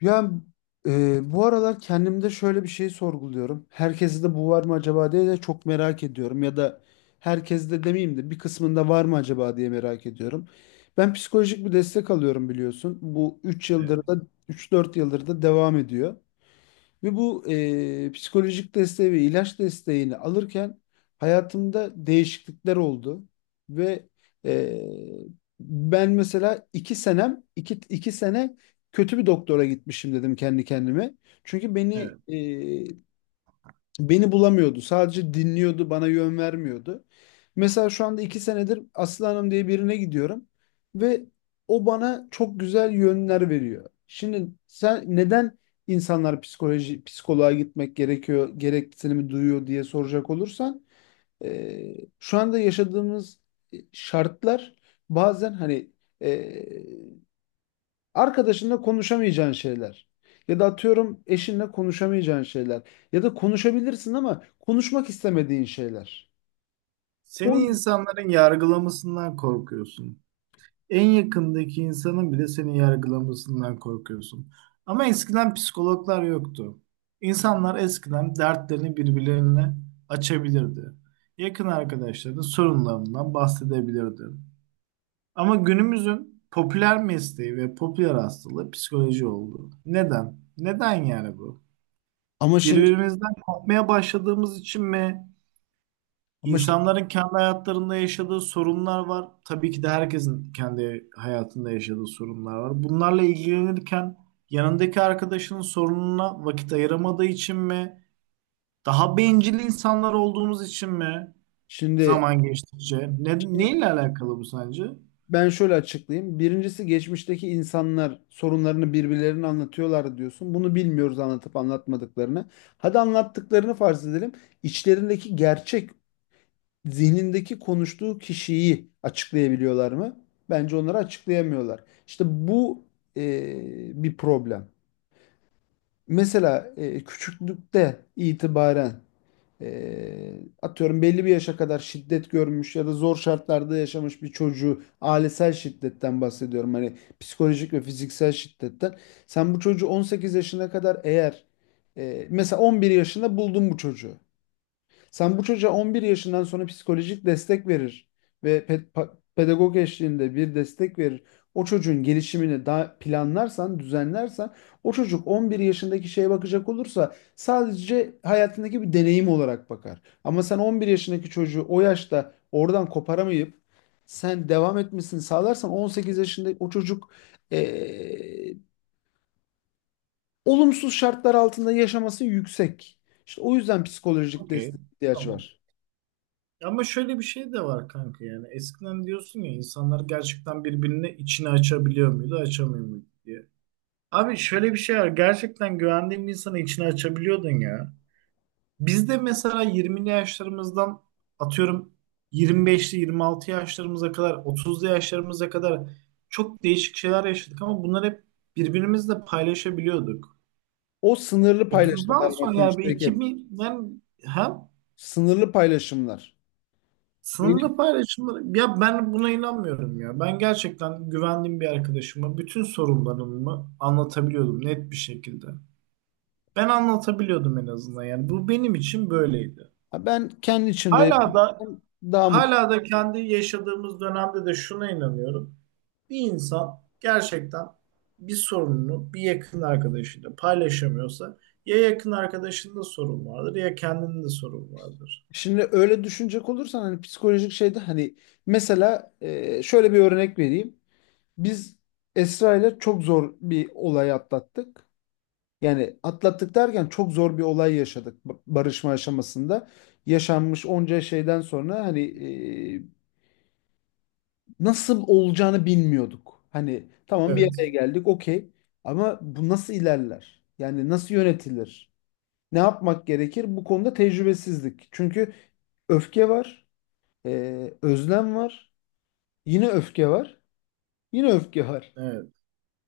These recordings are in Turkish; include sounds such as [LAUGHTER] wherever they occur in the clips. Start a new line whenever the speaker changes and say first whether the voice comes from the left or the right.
left: Ya bu aralar kendimde şöyle bir şey sorguluyorum. Herkeste de bu var mı acaba diye de çok merak ediyorum. Ya da herkeste de demeyeyim de bir kısmında var mı acaba diye merak ediyorum. Ben psikolojik bir destek alıyorum, biliyorsun. Bu
right: Evet,
left: 3-4 yıldır da devam ediyor. Ve bu psikolojik desteği ve ilaç desteğini alırken hayatımda değişiklikler oldu. Ve e, Ben mesela 2 sene kötü bir doktora gitmişim dedim kendi kendime. Çünkü beni
right: evet.
left: Beni bulamıyordu. Sadece dinliyordu, bana yön vermiyordu. Mesela şu anda 2 senedir Aslı Hanım diye birine gidiyorum ve o bana çok güzel yönler veriyor. Şimdi sen, neden insanlar psikoloğa gitmek gerekiyor, gereksinimi duyuyor diye soracak olursan, şu anda yaşadığımız şartlar bazen hani arkadaşınla konuşamayacağın şeyler. Ya da atıyorum eşinle konuşamayacağın şeyler. Ya da konuşabilirsin ama konuşmak istemediğin şeyler.
right: Seni
left: O
right: insanların yargılamasından korkuyorsun. En yakındaki insanın bile seni yargılamasından korkuyorsun. Ama eskiden psikologlar yoktu. İnsanlar eskiden dertlerini birbirlerine açabilirdi. Yakın arkadaşlarının sorunlarından bahsedebilirdi. Ama günümüzün popüler mesleği ve popüler hastalığı psikoloji oldu. Neden? Neden yani bu?
left: ama şimdi
right: Birbirimizden korkmaya başladığımız için mi?
left: ama şi-
right: İnsanların kendi hayatlarında yaşadığı sorunlar var. Tabii ki de herkesin kendi hayatında yaşadığı sorunlar var. Bunlarla ilgilenirken yanındaki arkadaşının sorununa vakit ayıramadığı için mi? Daha bencil insanlar olduğumuz için mi?
left: şimdi,
right: Zaman geçtikçe. Ne,
left: şimdi
right: neyle alakalı bu sence?
left: ben şöyle açıklayayım. Birincisi, geçmişteki insanlar sorunlarını birbirlerine anlatıyorlar diyorsun. Bunu bilmiyoruz, anlatıp anlatmadıklarını. Hadi anlattıklarını farz edelim. İçlerindeki gerçek, zihnindeki konuştuğu kişiyi açıklayabiliyorlar mı? Bence onları açıklayamıyorlar. İşte bu bir problem. Mesela küçüklükte itibaren, e, atıyorum belli bir yaşa kadar şiddet görmüş ya da zor şartlarda yaşamış bir çocuğu, ailesel şiddetten bahsediyorum. Hani psikolojik ve fiziksel şiddetten. Sen bu çocuğu 18 yaşına kadar eğer mesela 11 yaşında buldun bu çocuğu. Sen bu çocuğa 11 yaşından sonra psikolojik destek verir ve pedagog eşliğinde bir destek verir. O çocuğun gelişimini daha planlarsan, düzenlersen, o çocuk 11 yaşındaki şeye bakacak olursa sadece hayatındaki bir deneyim olarak bakar. Ama sen 11 yaşındaki çocuğu o yaşta oradan koparamayıp sen devam etmesini sağlarsan, 18 yaşında o çocuk eee, olumsuz şartlar altında yaşaması yüksek. İşte o yüzden psikolojik
right: Okey.
left: destek ihtiyaç
right: Tamam.
left: var.
right: Ama şöyle bir şey de var kanka yani. Eskiden diyorsun ya insanlar gerçekten birbirine içini açabiliyor muydu, açamıyor muydu diye. Abi şöyle bir şey var. Gerçekten güvendiğin bir insanı içine açabiliyordun ya. Biz de mesela 20'li yaşlarımızdan atıyorum 25'li 26 yaşlarımıza kadar 30'lu yaşlarımıza kadar çok değişik şeyler yaşadık ama bunları hep birbirimizle paylaşabiliyorduk.
left: O sınırlı
right: 30'dan
left: paylaşımlar,
right: sonra
left: Metin
right: yani bir
left: Şevket.
right: 2000'den hem
left: Sınırlı paylaşımlar. Benim,
right: sınırlı paylaşımları ya ben buna inanmıyorum ya. Ben gerçekten güvendiğim bir arkadaşıma bütün sorunlarımı anlatabiliyordum net bir şekilde. Ben anlatabiliyordum en azından yani. Bu benim için böyleydi.
left: Ha, ben kendi içimde
right: Hala da
left: yaşarsam daha mutlu.
right: hala da kendi yaşadığımız dönemde de şuna inanıyorum. Bir insan gerçekten bir sorununu bir yakın arkadaşıyla paylaşamıyorsa ya yakın arkadaşında sorun vardır ya kendinde sorun vardır.
left: Şimdi öyle düşünecek olursan hani psikolojik şeyde, hani mesela şöyle bir örnek vereyim. Biz Esra ile çok zor bir olay atlattık. Yani atlattık derken çok zor bir olay yaşadık, barışma aşamasında. Yaşanmış onca şeyden sonra hani e, nasıl olacağını bilmiyorduk. Hani tamam, bir
right: Evet.
left: araya geldik, okey, ama bu nasıl ilerler? Yani nasıl yönetilir? Ne yapmak gerekir? Bu konuda tecrübesizlik. Çünkü öfke var, özlem var, yine öfke var, yine öfke var.
right: Evet.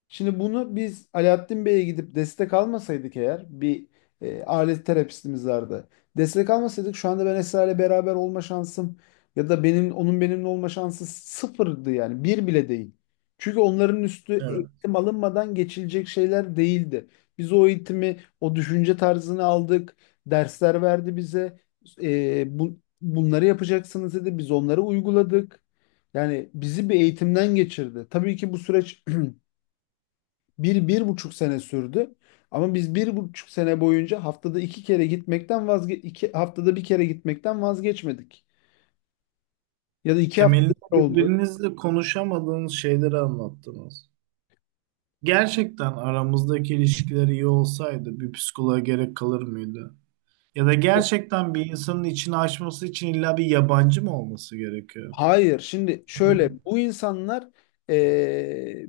left: Şimdi bunu biz Alaaddin Bey'e gidip destek almasaydık eğer, bir alet terapistimiz vardı. Destek almasaydık, şu anda ben Esra ile beraber olma şansım ya da benim onun benimle olma şansı sıfırdı, yani bir bile değil. Çünkü onların üstü
right: Evet.
left: eğitim alınmadan geçilecek şeyler değildi. Biz o eğitimi, o düşünce tarzını aldık. Dersler verdi bize. Bunları yapacaksınız dedi. Biz onları uyguladık. Yani bizi bir eğitimden geçirdi. Tabii ki bu süreç bir, 1,5 sene sürdü. Ama biz 1,5 sene boyunca haftada iki kere gitmekten vazge 2 haftada bir kere gitmekten vazgeçmedik. Ya da iki haftada
right: Temelinde
left: bir oldu.
right: birbirinizle konuşamadığınız şeyleri anlattınız. Gerçekten aramızdaki ilişkiler iyi olsaydı bir psikoloğa gerek kalır mıydı? Ya da gerçekten bir insanın içini açması için illa bir yabancı mı olması gerekiyor?
left: Hayır, şimdi şöyle, bu insanlar eee,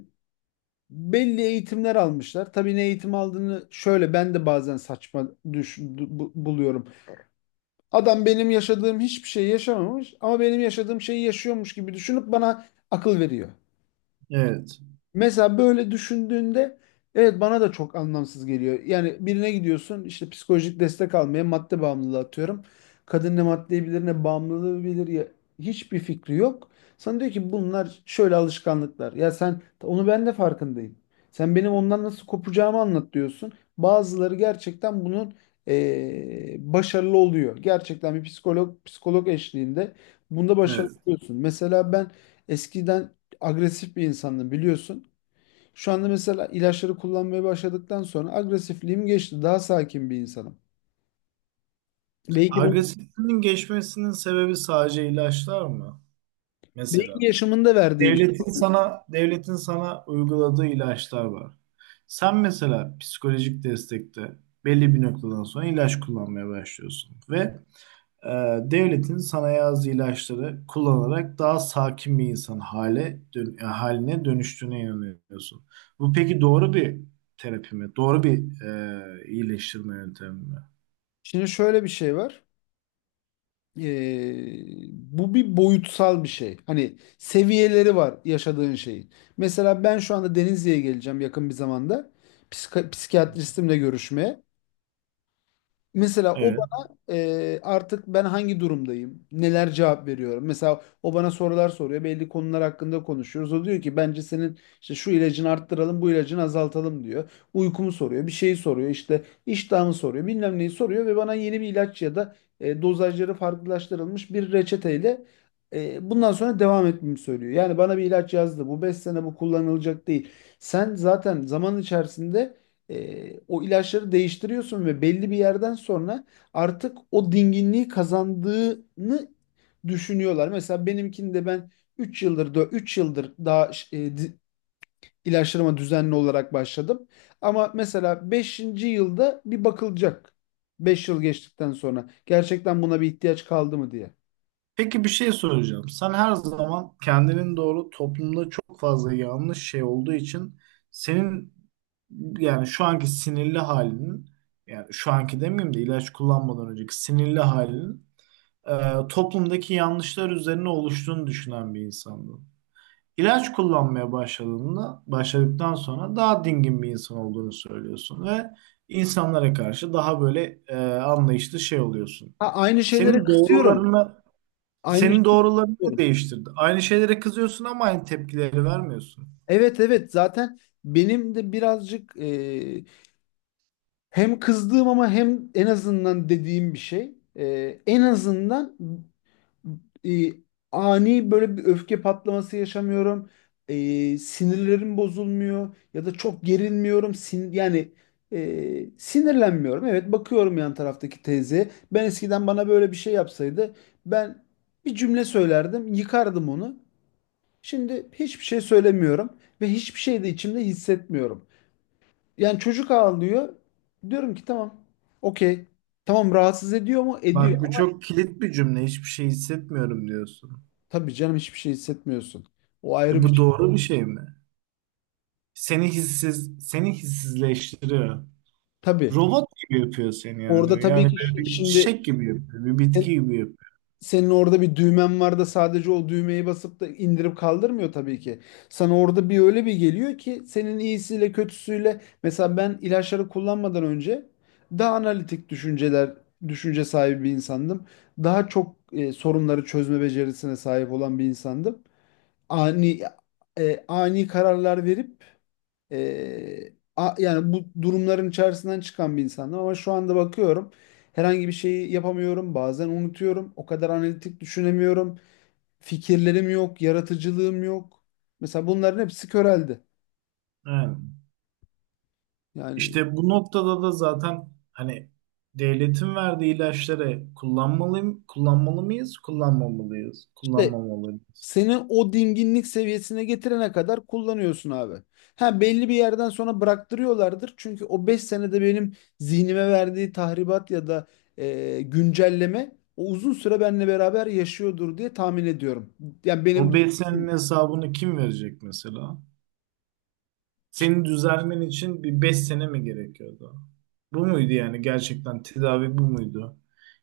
left: belli eğitimler almışlar. Tabii ne eğitim aldığını, şöyle ben de bazen saçma buluyorum. Adam benim yaşadığım hiçbir şey yaşamamış ama benim yaşadığım şeyi yaşıyormuş gibi düşünüp bana akıl veriyor.
right: Evet.
left: Mesela böyle düşündüğünde evet, bana da çok anlamsız geliyor. Yani birine gidiyorsun işte psikolojik destek almaya, madde bağımlılığı atıyorum. Kadın ne maddeyi bilir ne bağımlılığı bilir, ya hiçbir fikri yok. Sana diyor ki bunlar şöyle alışkanlıklar. Ya sen onu, ben de farkındayım. Sen benim ondan nasıl kopacağımı anlat, diyorsun. Bazıları gerçekten bunun başarılı oluyor. Gerçekten bir psikolog eşliğinde bunda başarılı
right: Evet.
left: oluyorsun. Mesela ben eskiden agresif bir insandım, biliyorsun. Şu anda mesela ilaçları kullanmaya başladıktan sonra agresifliğim geçti. Daha sakin bir insanım. Belki bunu
right: Agresifliğin geçmesinin sebebi sadece ilaçlar mı?
left: belki
right: Mesela
left: yaşamında verdiği bir
right: devletin
left: şey.
right: sana devletin sana uyguladığı ilaçlar var. Sen mesela psikolojik destekte belli bir noktadan sonra ilaç kullanmaya başlıyorsun ve e, devletin sanayi ağzı ilaçları kullanarak daha sakin bir insan yani haline dönüştüğüne inanıyorsun. Bu peki doğru bir terapi mi? Doğru bir iyileştirme yöntemi mi?
left: Şimdi şöyle bir şey var. Ee, bu bir boyutsal bir şey. Hani seviyeleri var yaşadığın şeyin. Mesela ben şu anda Denizli'ye geleceğim yakın bir zamanda. Psikiyatristimle görüşmeye. Mesela o
right: Evet.
left: bana artık ben hangi durumdayım, neler cevap veriyorum. Mesela o bana sorular soruyor, belli konular hakkında konuşuyoruz. O diyor ki bence senin işte şu ilacını arttıralım, bu ilacını azaltalım diyor. Uykumu soruyor, bir şeyi soruyor, işte iştahımı soruyor, bilmem neyi soruyor ve bana yeni bir ilaç ya da dozajları farklılaştırılmış bir reçeteyle bundan sonra devam etmemi söylüyor. Yani bana bir ilaç yazdı, bu 5 sene bu kullanılacak değil. Sen zaten zaman içerisinde o ilaçları değiştiriyorsun ve belli bir yerden sonra artık o dinginliği kazandığını düşünüyorlar. Mesela benimkinde ben 3 yıldır da 3 yıldır daha e, di- ilaçlarıma düzenli olarak başladım. Ama mesela beşinci yılda bir bakılacak. 5 yıl geçtikten sonra gerçekten buna bir ihtiyaç kaldı mı diye.
right: Peki bir şey soracağım. Sen her zaman kendinin doğru toplumda çok fazla yanlış şey olduğu için senin yani şu anki sinirli halinin yani şu anki demeyeyim de ilaç kullanmadan önceki sinirli halinin toplumdaki yanlışlar üzerine oluştuğunu düşünen bir insandı. İlaç kullanmaya başladığında, başladıktan sonra daha dingin bir insan olduğunu söylüyorsun ve insanlara karşı daha böyle anlayışlı şey oluyorsun.
left: Ha, aynı şeylere
right: Senin
left: kızıyorum.
right: doğrularını
left: Aynı
right: senin
left: şeylere
right: doğrularını
left: kızıyorum.
right: değiştirdi? Aynı şeylere kızıyorsun ama aynı tepkileri vermiyorsun.
left: Evet, evet, zaten benim de birazcık hem kızdığım ama hem en azından dediğim bir şey. En azından e, ani böyle bir öfke patlaması yaşamıyorum. Sinirlerim bozulmuyor ya da çok gerilmiyorum. Yani sinirlenmiyorum. Evet, bakıyorum yan taraftaki teyzeye. Ben eskiden, bana böyle bir şey yapsaydı, ben bir cümle söylerdim, yıkardım onu. Şimdi hiçbir şey söylemiyorum ve hiçbir şey de içimde hissetmiyorum. Yani çocuk ağlıyor. Diyorum ki tamam. Okey. Tamam, rahatsız ediyor mu? Ediyor.
right: Bak bu çok kilit bir cümle. Hiçbir şey hissetmiyorum diyorsun.
left: Tabii canım, hiçbir şey hissetmiyorsun. O ayrı
right: E,
left: bir
right: bu
left: şey.
right: doğru bir şey mi? Seni hissiz, seni hissizleştiriyor.
left: Tabii.
right: Robot gibi yapıyor seni
left: Orada
right: yani.
left: tabii
right: Yani
left: ki
right: böyle bir
left: şimdi,
right: çiçek gibi yapıyor, bir bitki
left: sen-
right: gibi yapıyor.
left: senin orada bir düğmen var da sadece o düğmeyi basıp da indirip kaldırmıyor tabii ki. Sana orada bir öyle bir geliyor ki, senin iyisiyle kötüsüyle, mesela ben ilaçları kullanmadan önce daha analitik düşünce sahibi bir insandım. Daha çok sorunları çözme becerisine sahip olan bir insandım. ani ani kararlar verip, yani bu durumların içerisinden çıkan bir insandım, ama şu anda bakıyorum herhangi bir şeyi yapamıyorum, bazen unutuyorum, o kadar analitik düşünemiyorum, fikirlerim yok, yaratıcılığım yok, mesela bunların hepsi köreldi,
right: Yani
left: yani
right: işte bu noktada da zaten hani devletin verdiği ilaçları kullanmalıyım, kullanmalı mıyız, kullanmamalıyız,
left: işte.
right: kullanmamalıyız.
left: Seni o dinginlik seviyesine getirene kadar kullanıyorsun, abi. Ha, belli bir yerden sonra bıraktırıyorlardır. Çünkü o 5 senede benim zihnime verdiği tahribat ya da güncelleme o uzun süre benimle beraber yaşıyordur diye tahmin ediyorum. Yani benim
right: O beslenme hesabını kim verecek mesela?
left: işte,
right: Seni düzelmen için bir 5 sene mi gerekiyordu? Bu muydu yani gerçekten tedavi bu muydu?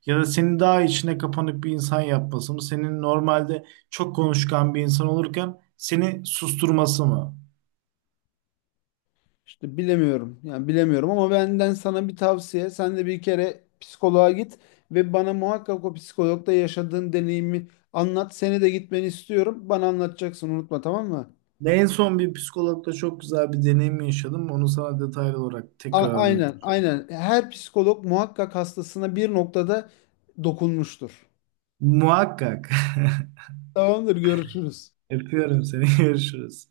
right: Ya da seni daha içine kapanık bir insan yapması mı? Senin normalde çok konuşkan bir insan olurken seni susturması mı?
left: işte bilemiyorum. Yani bilemiyorum, ama benden sana bir tavsiye. Sen de bir kere psikoloğa git ve bana muhakkak o psikologda yaşadığın deneyimi anlat. Seni de gitmeni istiyorum. Bana anlatacaksın, unutma, tamam mı?
right: Ne en son bir psikologla çok güzel bir deneyim yaşadım. Onu sana detaylı olarak tekrar
left: Aynen,
right: anlatacağım.
left: aynen. Her psikolog muhakkak hastasına bir noktada dokunmuştur.
right: Muhakkak.
left: Tamamdır, görüşürüz.
right: [LAUGHS] Öpüyorum seni. [LAUGHS] Görüşürüz.